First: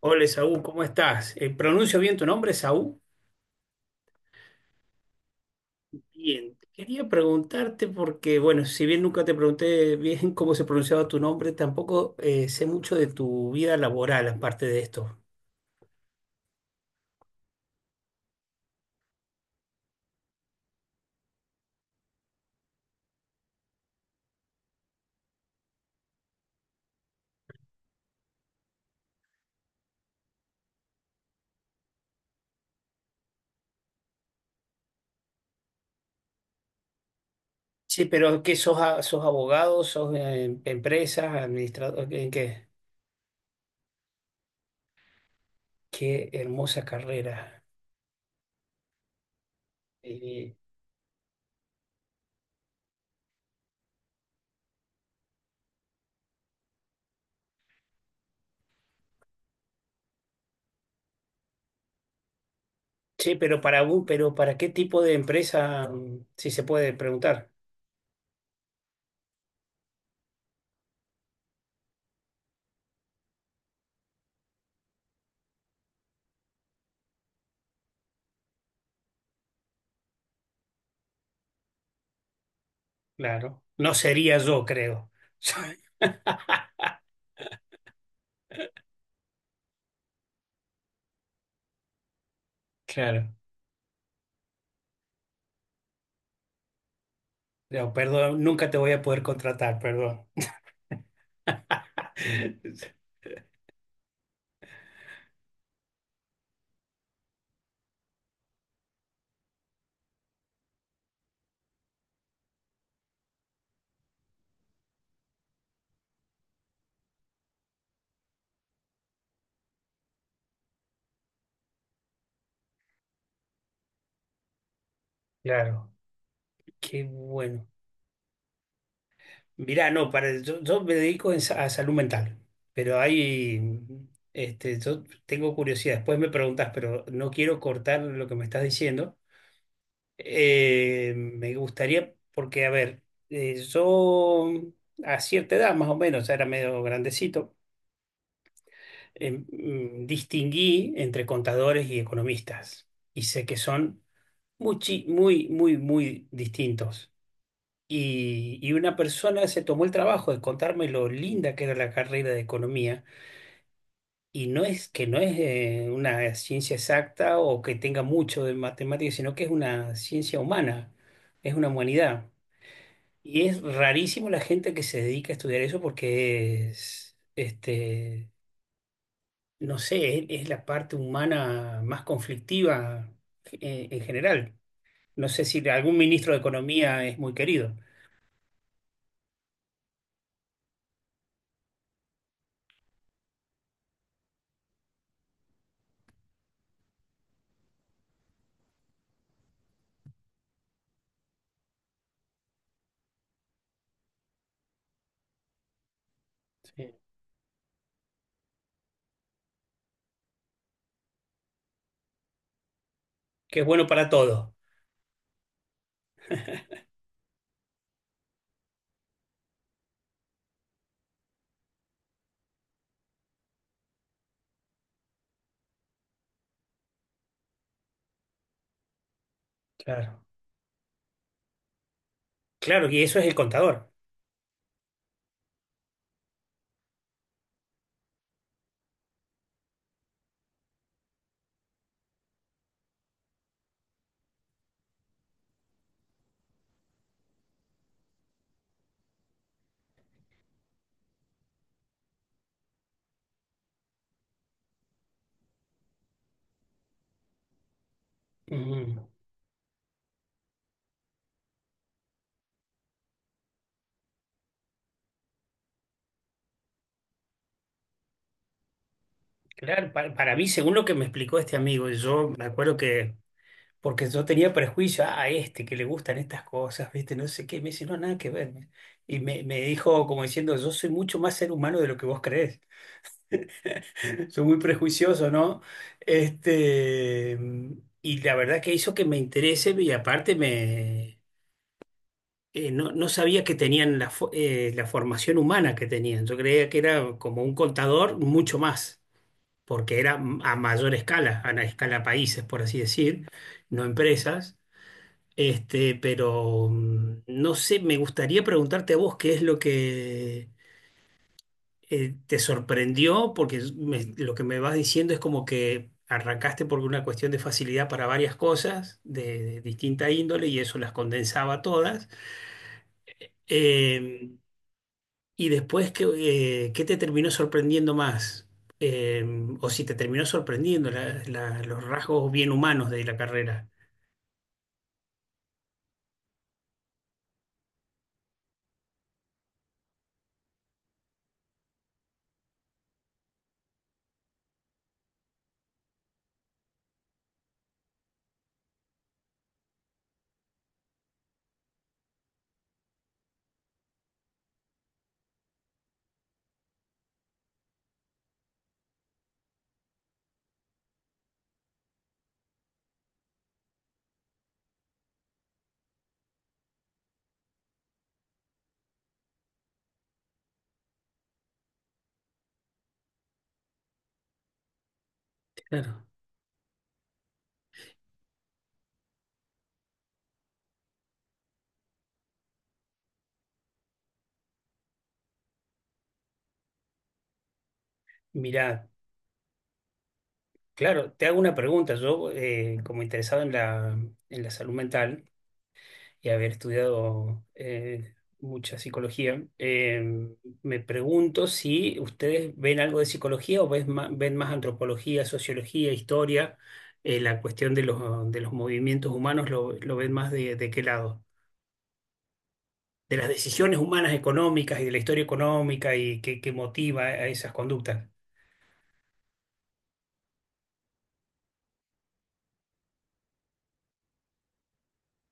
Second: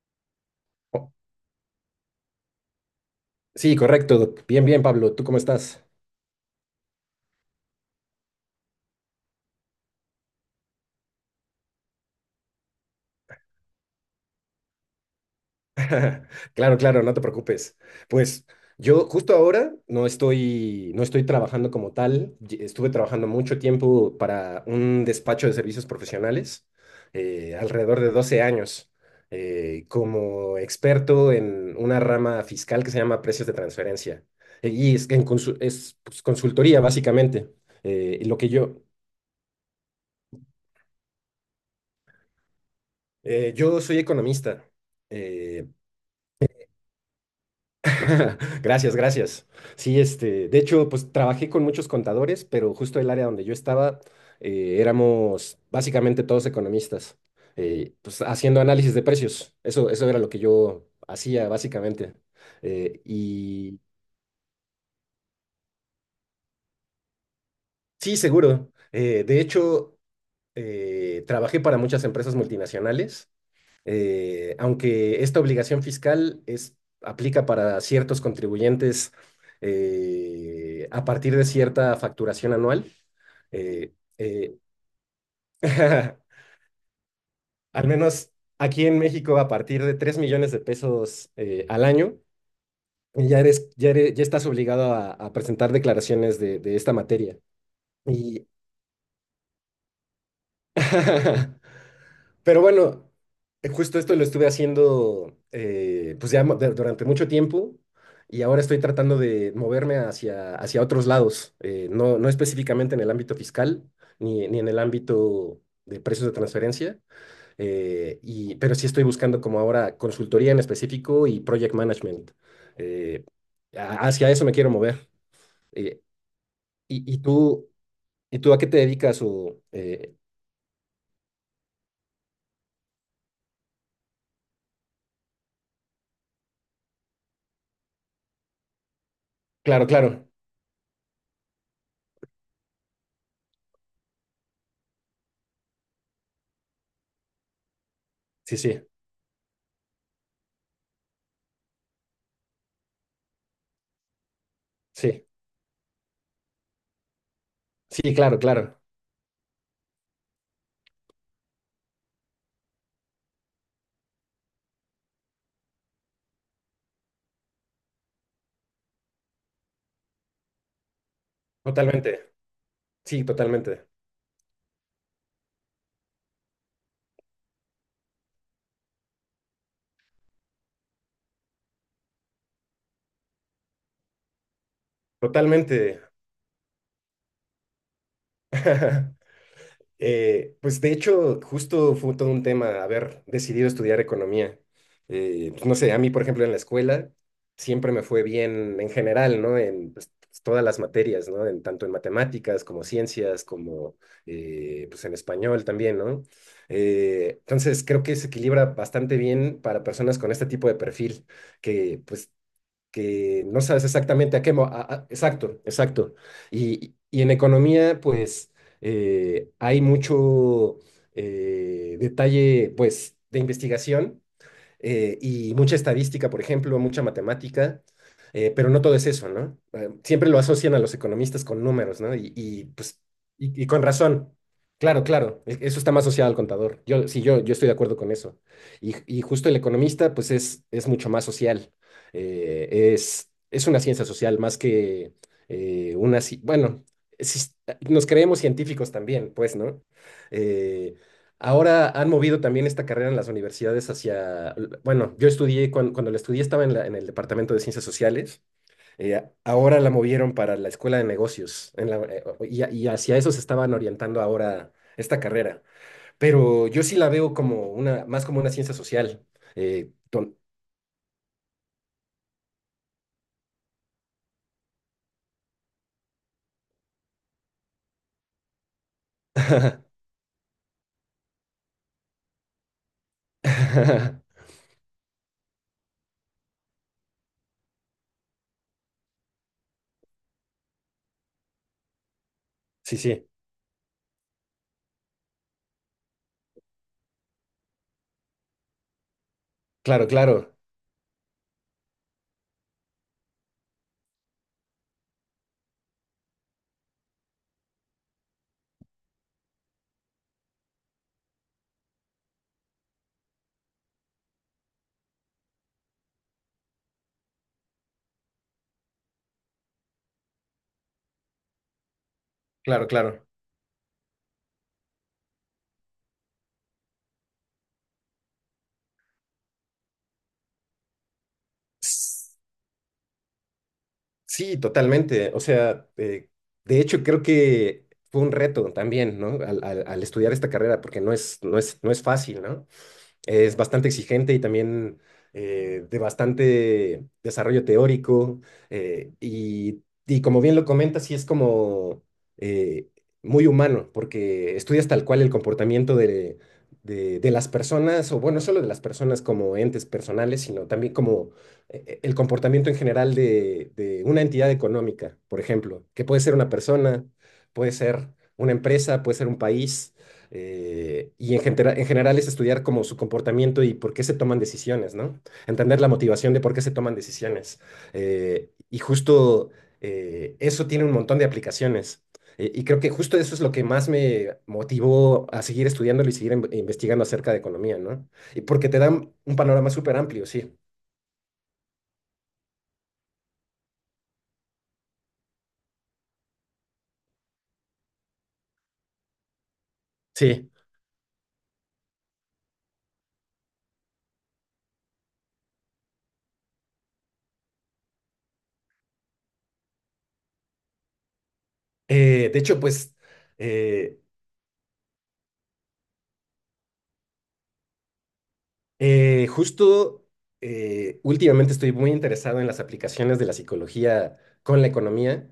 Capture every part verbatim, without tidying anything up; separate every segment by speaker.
Speaker 1: Hola, Saúl, ¿cómo
Speaker 2: Oh,
Speaker 1: estás? Eh, ¿pronuncio bien tu nombre, Saúl?
Speaker 2: sí, correcto. Bien, bien, Pablo. ¿Tú cómo estás?
Speaker 1: Bien. Quería preguntarte porque, bueno, si bien nunca te pregunté bien cómo se pronunciaba tu nombre, tampoco eh, sé mucho de tu vida laboral aparte de esto.
Speaker 2: Claro, claro, no te preocupes. Pues yo justo ahora no estoy, no estoy trabajando como tal. Ye- Estuve trabajando mucho tiempo para un despacho de servicios profesionales, eh, alrededor de doce años, eh, como experto en una rama fiscal que se llama precios de transferencia. Eh, Y es, que en consu- es, pues, consultoría, básicamente.
Speaker 1: Sí,
Speaker 2: Eh, lo
Speaker 1: pero
Speaker 2: que
Speaker 1: ¿qué sos,
Speaker 2: yo,
Speaker 1: a- sos abogado, sos eh, empresa, administrador? ¿Qué, qué-
Speaker 2: eh, yo soy economista. eh,
Speaker 1: qué hermosa carrera.
Speaker 2: Gracias, gracias. Sí, este,
Speaker 1: Eh,
Speaker 2: de hecho, pues trabajé con muchos contadores, pero justo el área donde yo estaba, eh, éramos básicamente todos economistas, eh, pues haciendo análisis de precios. Eso, eso era lo que yo hacía básicamente. Eh,
Speaker 1: sí, pero
Speaker 2: y
Speaker 1: para, un- pero ¿para qué tipo de empresa, mm, si se puede preguntar?
Speaker 2: sí, seguro. Eh, de hecho, eh, trabajé para muchas empresas multinacionales, eh, aunque esta obligación fiscal es, aplica para ciertos contribuyentes eh, a partir de cierta facturación anual.
Speaker 1: Claro. No
Speaker 2: eh,
Speaker 1: sería
Speaker 2: eh,
Speaker 1: yo, creo.
Speaker 2: Al menos aquí en México, a partir de tres millones de pesos eh, al año,
Speaker 1: Claro.
Speaker 2: ya eres, ya eres- ya estás obligado a, a presentar declaraciones de, de esta materia.
Speaker 1: No, perdón,
Speaker 2: Y
Speaker 1: nunca te voy a poder contratar, perdón.
Speaker 2: Pero bueno, eh, justo esto lo estuve haciendo, eh, pues ya mo- de- durante mucho tiempo, y ahora estoy tratando de moverme hacia, hacia otros lados, eh, no, no específicamente en el ámbito fiscal ni, ni en el ámbito de precios de transferencia, eh, y, pero sí estoy buscando como ahora consultoría en específico y project management. eh, a- Hacia eso me quiero mover.
Speaker 1: Claro,
Speaker 2: Eh,
Speaker 1: qué
Speaker 2: y, y
Speaker 1: bueno.
Speaker 2: tú, ¿Y tú a qué te dedicas? O,
Speaker 1: Mirá, no,
Speaker 2: eh,
Speaker 1: para, yo, yo me dedico en sa- a salud mental, pero hay, este, yo tengo curiosidad, después me preguntas, pero no quiero cortar lo que me estás diciendo.
Speaker 2: claro, claro,
Speaker 1: Eh, me gustaría, porque, a ver, eh, yo a cierta edad, más o menos, ya era medio grandecito,
Speaker 2: sí, sí,
Speaker 1: eh, mm, distinguí entre contadores y economistas, y sé que son muchi-
Speaker 2: sí,
Speaker 1: muy, muy, muy distintos.
Speaker 2: sí, claro,
Speaker 1: Y, y
Speaker 2: claro.
Speaker 1: una persona se tomó el trabajo de contarme lo linda que era la carrera de economía. Y no es que no es eh, una ciencia exacta o que tenga mucho de matemáticas, sino que es una ciencia humana, es una
Speaker 2: Totalmente,
Speaker 1: humanidad.
Speaker 2: sí,
Speaker 1: Y es
Speaker 2: totalmente,
Speaker 1: rarísimo la gente que se dedica a estudiar eso porque es, este, no sé, es, es la parte humana más conflictiva eh, en general. No sé si algún
Speaker 2: totalmente.
Speaker 1: ministro de Economía es muy querido.
Speaker 2: Eh, pues de hecho, justo fue todo un tema haber decidido estudiar economía. Eh, pues no sé, a mí, por ejemplo, en la escuela siempre me fue bien en general, ¿no? En, pues, todas las materias, ¿no? En, tanto en matemáticas como ciencias, como eh, pues en español también, ¿no?
Speaker 1: Sí.
Speaker 2: Eh, entonces, creo que se equilibra bastante bien para personas con este tipo de perfil, que pues que
Speaker 1: Que
Speaker 2: no
Speaker 1: es
Speaker 2: sabes
Speaker 1: bueno para
Speaker 2: exactamente a qué
Speaker 1: todo.
Speaker 2: mo- a- a- exacto, exacto. Y, y en economía, pues eh, hay mucho eh, detalle, pues, de investigación, eh, y mucha estadística, por ejemplo, mucha matemática, eh, pero no todo es eso, ¿no? Eh,
Speaker 1: Claro.
Speaker 2: siempre lo asocian a los economistas con números, ¿no? Y, y,
Speaker 1: Claro,
Speaker 2: pues,
Speaker 1: y eso es el
Speaker 2: y, y con
Speaker 1: contador.
Speaker 2: razón. Claro, claro, e- eso está más asociado al contador. Yo, sí, yo, yo estoy de acuerdo con eso. Y, y justo el economista, pues es, es mucho más social. Eh, es, es una ciencia social más que eh, una... ci- Bueno, sí, nos creemos científicos también, pues, ¿no? Eh, Ahora han movido también esta carrera en las universidades hacia, bueno, yo estudié, cuan- cuando, la estudié, estaba en, la- en el Departamento de Ciencias Sociales,
Speaker 1: Mm.
Speaker 2: eh, ahora la movieron para la Escuela de Negocios en la- eh, o- y, a- y hacia eso se estaban orientando ahora esta carrera, pero yo sí la veo como una, más como una ciencia social. eh,
Speaker 1: Claro, para, para
Speaker 2: ton-
Speaker 1: mí, según lo que me explicó este amigo, yo me acuerdo que, porque yo tenía prejuicio, ah, a este que le gustan estas cosas, viste, no sé qué, me dice, no, nada que ver. Y me, me dijo como diciendo, yo soy mucho más ser humano de lo que vos crees. Soy muy prejuicioso, ¿no? Este, y la verdad que hizo que me interese y aparte me... eh, no,
Speaker 2: Sí,
Speaker 1: no
Speaker 2: sí,
Speaker 1: sabía que tenían la, fo- eh, la formación humana que tenían. Yo creía que era como un contador mucho más, porque
Speaker 2: claro,
Speaker 1: era m- a
Speaker 2: claro,
Speaker 1: mayor escala, a la escala países, por así decir, no empresas. Este, pero mm, no sé, me gustaría preguntarte a vos qué es lo que eh, te sorprendió, porque es- me- lo que me vas diciendo es como que arrancaste por una cuestión de facilidad para varias cosas de de distinta índole y eso las condensaba todas.
Speaker 2: claro, claro.
Speaker 1: Em. Y después, ¿qué, eh, qué te terminó sorprendiendo más? Eh, o si te terminó sorprendiendo la- la- los rasgos bien humanos de la carrera.
Speaker 2: Sí, totalmente. O sea, eh, de hecho creo que fue un reto también, ¿no? Al, al- al estudiar esta carrera, porque no es, no es, no es fácil, ¿no? Es bastante exigente y también eh, de bastante desarrollo teórico. Eh, y, y como bien lo comentas, sí es como eh, muy humano, porque estudias tal cual el comportamiento de, de, de las personas, o bueno, no solo de las personas como entes personales, sino también como eh, eh, el comportamiento en general de, de una entidad económica, por ejemplo, que puede ser una persona, puede ser una empresa, puede ser un país. Eh, y en, genera- en general es estudiar como su comportamiento y por qué se toman decisiones, ¿no? Entender la
Speaker 1: Claro.
Speaker 2: motivación de por qué se toman decisiones. Eh, y justo eh, Eso tiene un montón de aplicaciones. Eh, y creo que justo eso es lo que más me motivó a seguir estudiándolo y seguir in- investigando acerca de economía, ¿no? Y porque te
Speaker 1: Mirá,
Speaker 2: dan un panorama súper amplio, sí.
Speaker 1: claro, te hago una pregunta. Yo, eh, como interesado en la, en la salud mental y haber estudiado eh, mucha psicología, eh,
Speaker 2: Sí.
Speaker 1: me pregunto si ustedes ven algo de psicología o ves ma- ven más antropología, sociología, historia, eh, la cuestión de los, de los movimientos humanos, ¿lo, lo ven más de, de qué lado?
Speaker 2: Eh, de hecho, pues...
Speaker 1: De las decisiones
Speaker 2: eh,
Speaker 1: humanas económicas y de la historia económica y que, que motiva a esas conductas.
Speaker 2: Eh, justo eh, Últimamente estoy muy interesado en las aplicaciones de la psicología con la economía.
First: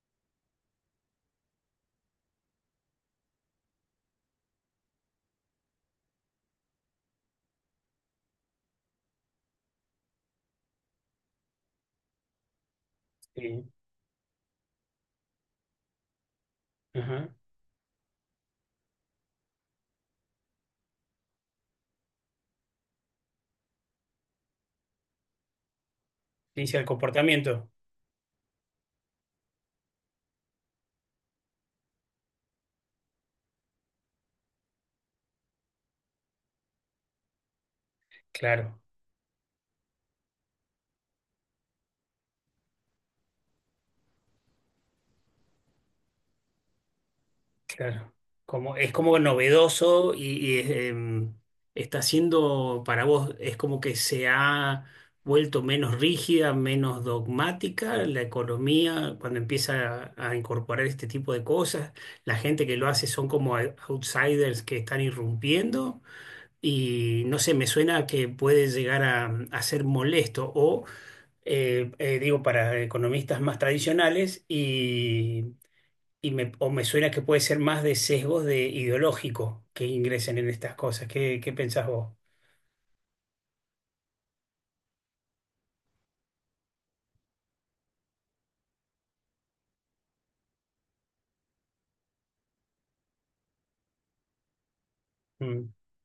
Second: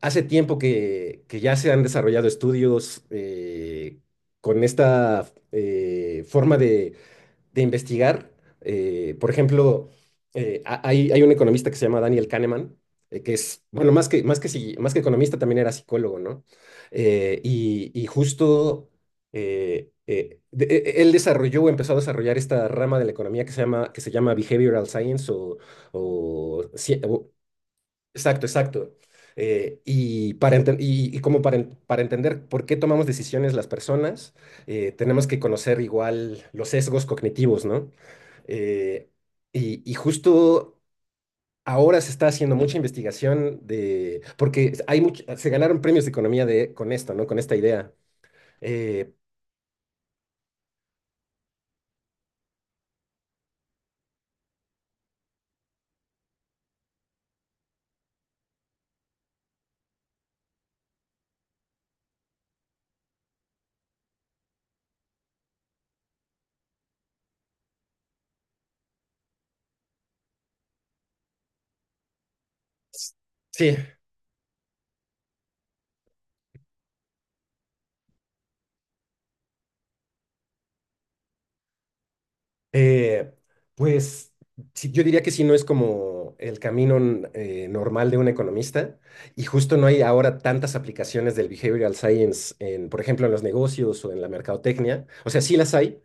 Speaker 2: Hace tiempo que, que ya se han desarrollado estudios, eh, con esta, eh, forma de investigar. Eh, por ejemplo, eh, ha- hay, hay un economista que se llama Daniel Kahneman, eh, que es,
Speaker 1: Sí.
Speaker 2: bueno, más que, más que, psiqui- más que economista también era psicólogo, ¿no?
Speaker 1: Ajá.
Speaker 2: Eh, y, y justo eh, eh, de- e- Él desarrolló o empezó a desarrollar esta rama de la economía que se llama, que se llama behavioral science o, o
Speaker 1: Ciencia del
Speaker 2: ci- o
Speaker 1: comportamiento.
Speaker 2: Exacto, exacto. Eh, y, para enten- y, y como para, en- para entender por qué tomamos decisiones las personas, eh, tenemos que conocer igual los sesgos cognitivos, ¿no?
Speaker 1: Claro,
Speaker 2: Eh, y, y justo Ahora se está haciendo mucha investigación de, porque hay much- se ganaron premios de economía de, con esto, ¿no? Con esta idea.
Speaker 1: claro. Como, es
Speaker 2: Eh,
Speaker 1: como novedoso y, y em, está siendo para vos, es como que se ha vuelto menos rígida, menos dogmática la economía cuando empieza a, a incorporar este tipo de cosas. La gente que lo hace son como outsiders que están irrumpiendo. Y no sé, me suena que puede llegar a, a ser molesto o, eh, eh, digo, para economistas más
Speaker 2: sí.
Speaker 1: tradicionales y, y me, o me suena que puede ser más de sesgos de ideológico que ingresen en estas cosas. ¿Qué, qué pensás vos?
Speaker 2: Eh, pues sí, yo diría que sí, no es como el camino n- eh, normal de un economista, y justo no hay ahora tantas aplicaciones del behavioral science en, por ejemplo, en los negocios o en la mercadotecnia. O sea, sí
Speaker 1: Mm,
Speaker 2: las hay,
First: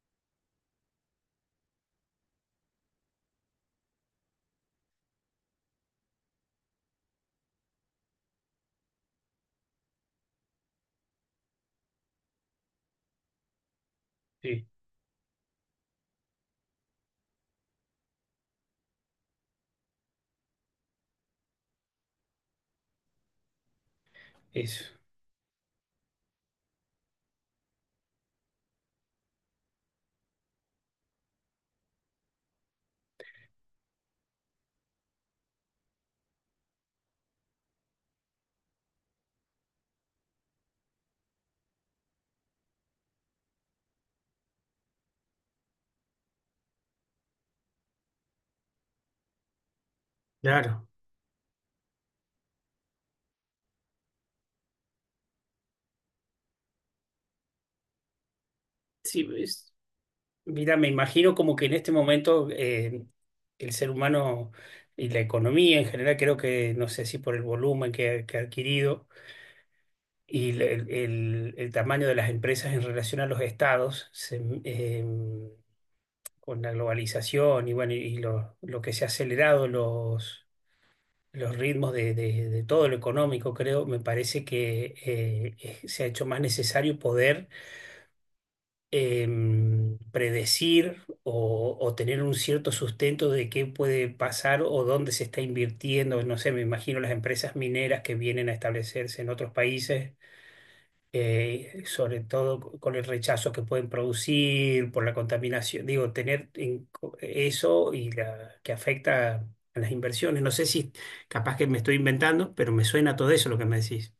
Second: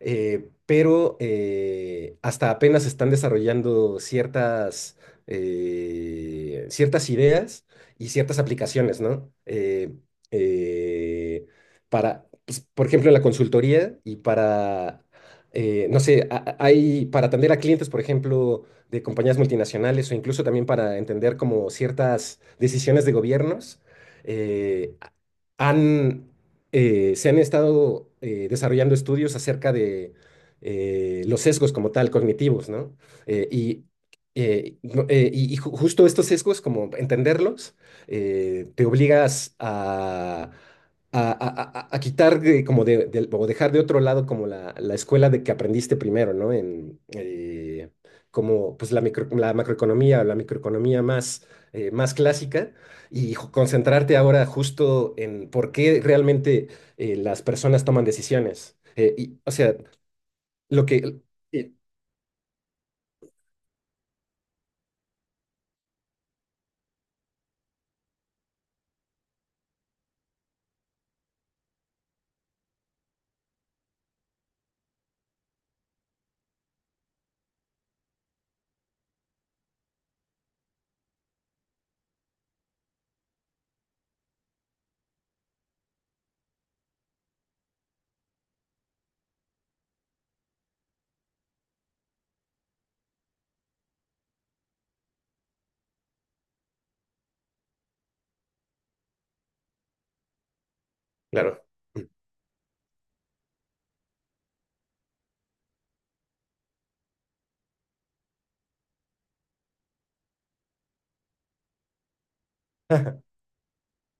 Speaker 2: eh, pero eh, hasta apenas están desarrollando ciertas, eh, ciertas ideas y ciertas aplicaciones, ¿no? Eh, eh, para, pues, por ejemplo, en la consultoría y
Speaker 1: sí,
Speaker 2: para, eh, no sé, a- a- hay para atender a clientes, por ejemplo, de compañías multinacionales o incluso también para entender como ciertas decisiones de gobiernos.
Speaker 1: eso.
Speaker 2: eh, han, eh, Se han estado, eh, desarrollando estudios acerca de eh, los sesgos como tal, cognitivos, ¿no? Eh, y, eh, no- eh, y- y ju- Justo estos sesgos, como entenderlos, eh, te obligas a a, a- a- a quitar, eh, como de, del- o dejar de otro lado como la, la escuela de que aprendiste primero, ¿no? En, eh, como pues la, micro- la macroeconomía, la
Speaker 1: Claro.
Speaker 2: microeconomía más, eh, más clásica, y ju- concentrarte ahora justo en por qué realmente eh, las personas toman decisiones. Eh,
Speaker 1: Sí,
Speaker 2: y, o
Speaker 1: es-
Speaker 2: sea,
Speaker 1: mira,
Speaker 2: lo
Speaker 1: me
Speaker 2: que...
Speaker 1: imagino como que
Speaker 2: eh,
Speaker 1: en este momento eh, el ser humano y la economía en general, creo que, no sé si por el volumen que que ha adquirido, y el, el- el- tamaño de las empresas en relación a los estados se- em, con la globalización y bueno, y lo, lo que se ha acelerado los, los ritmos de, de- de todo lo económico, creo, me parece que eh, es- se ha hecho más necesario poder em, predecir o, o tener un cierto sustento de qué puede pasar o dónde se está invirtiendo. No sé, me imagino las empresas mineras que vienen a establecerse en otros países
Speaker 2: claro.
Speaker 1: eh, sobre todo con el rechazo que pueden producir por la contaminación. Digo, tener en co- eso y la, que afecta a las inversiones. No sé si capaz que me estoy inventando, pero me suena todo eso lo que me decís.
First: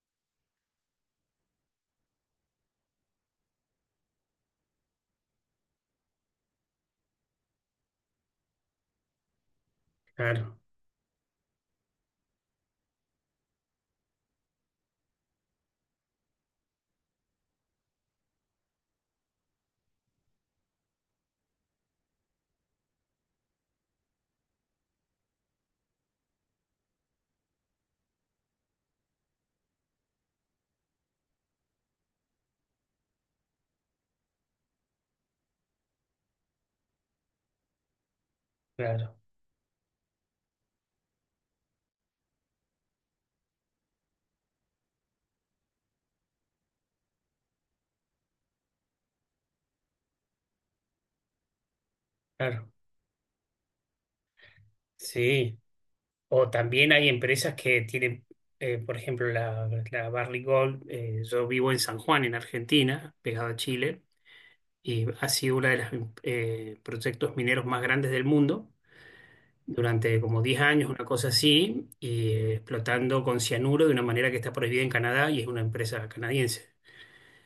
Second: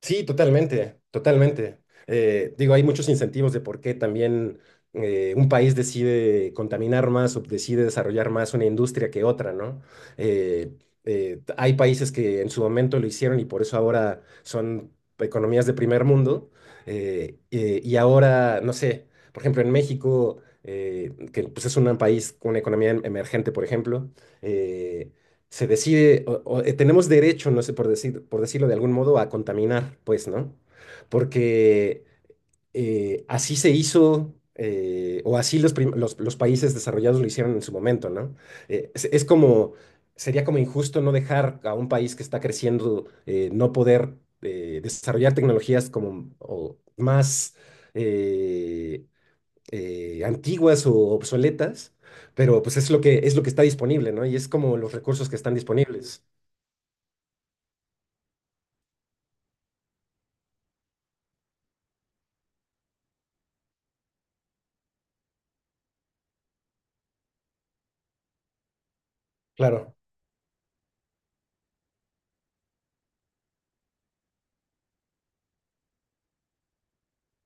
Speaker 2: Sí, totalmente, totalmente. Eh, digo, hay muchos incentivos de por qué también eh, un país decide contaminar más o decide desarrollar más una industria que otra, ¿no?
Speaker 1: Claro,
Speaker 2: Eh, eh, t- Hay países que en su momento lo hicieron y por eso ahora son economías de primer mundo. Eh, eh, y ahora, no sé, por ejemplo, en México, eh, que pues, es un país con una economía em- emergente, por ejemplo, eh, se decide, o- o, eh, tenemos derecho, no sé, por decir, por decirlo de algún modo, a contaminar, pues, ¿no? Porque eh, así se hizo, eh, o así los, prim- los, los países desarrollados lo hicieron en su momento, ¿no? Eh, es,
Speaker 1: claro,
Speaker 2: es como, sería como injusto no dejar a un país que está creciendo, eh, no poder eh, desarrollar tecnologías como o más... eh, eh, antiguas o obsoletas, pero
Speaker 1: claro.
Speaker 2: pues es lo que es lo que está disponible, ¿no? Y es como los recursos que están
Speaker 1: Sí.
Speaker 2: disponibles.
Speaker 1: O también hay empresas que tienen, eh, por ejemplo, la, la Barrick Gold. Eh, yo vivo en San Juan, en Argentina, pegado a Chile, y ha sido uno de los proyectos mineros más grandes del mundo
Speaker 2: Claro,
Speaker 1: durante como diez años, una cosa así, y eh, explotando con cianuro de una manera que está prohibida en Canadá y es una empresa canadiense.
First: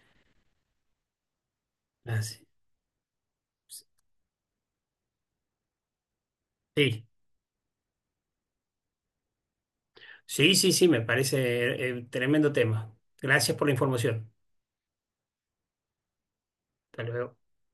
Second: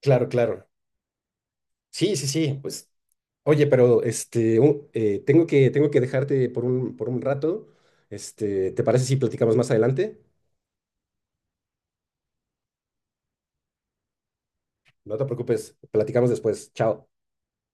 Speaker 2: claro, claro. Sí, sí,
Speaker 1: Así-
Speaker 2: sí, pues. Oye, pero este u- eh, tengo que tengo que dejarte por un
Speaker 1: sí,
Speaker 2: por un rato. Este, ¿te parece si platicamos más adelante?
Speaker 1: sí, sí, sí, me parece eh, tremendo tema. Gracias por la información.
Speaker 2: No te preocupes, platicamos después.
Speaker 1: Hasta
Speaker 2: Chao.
Speaker 1: luego.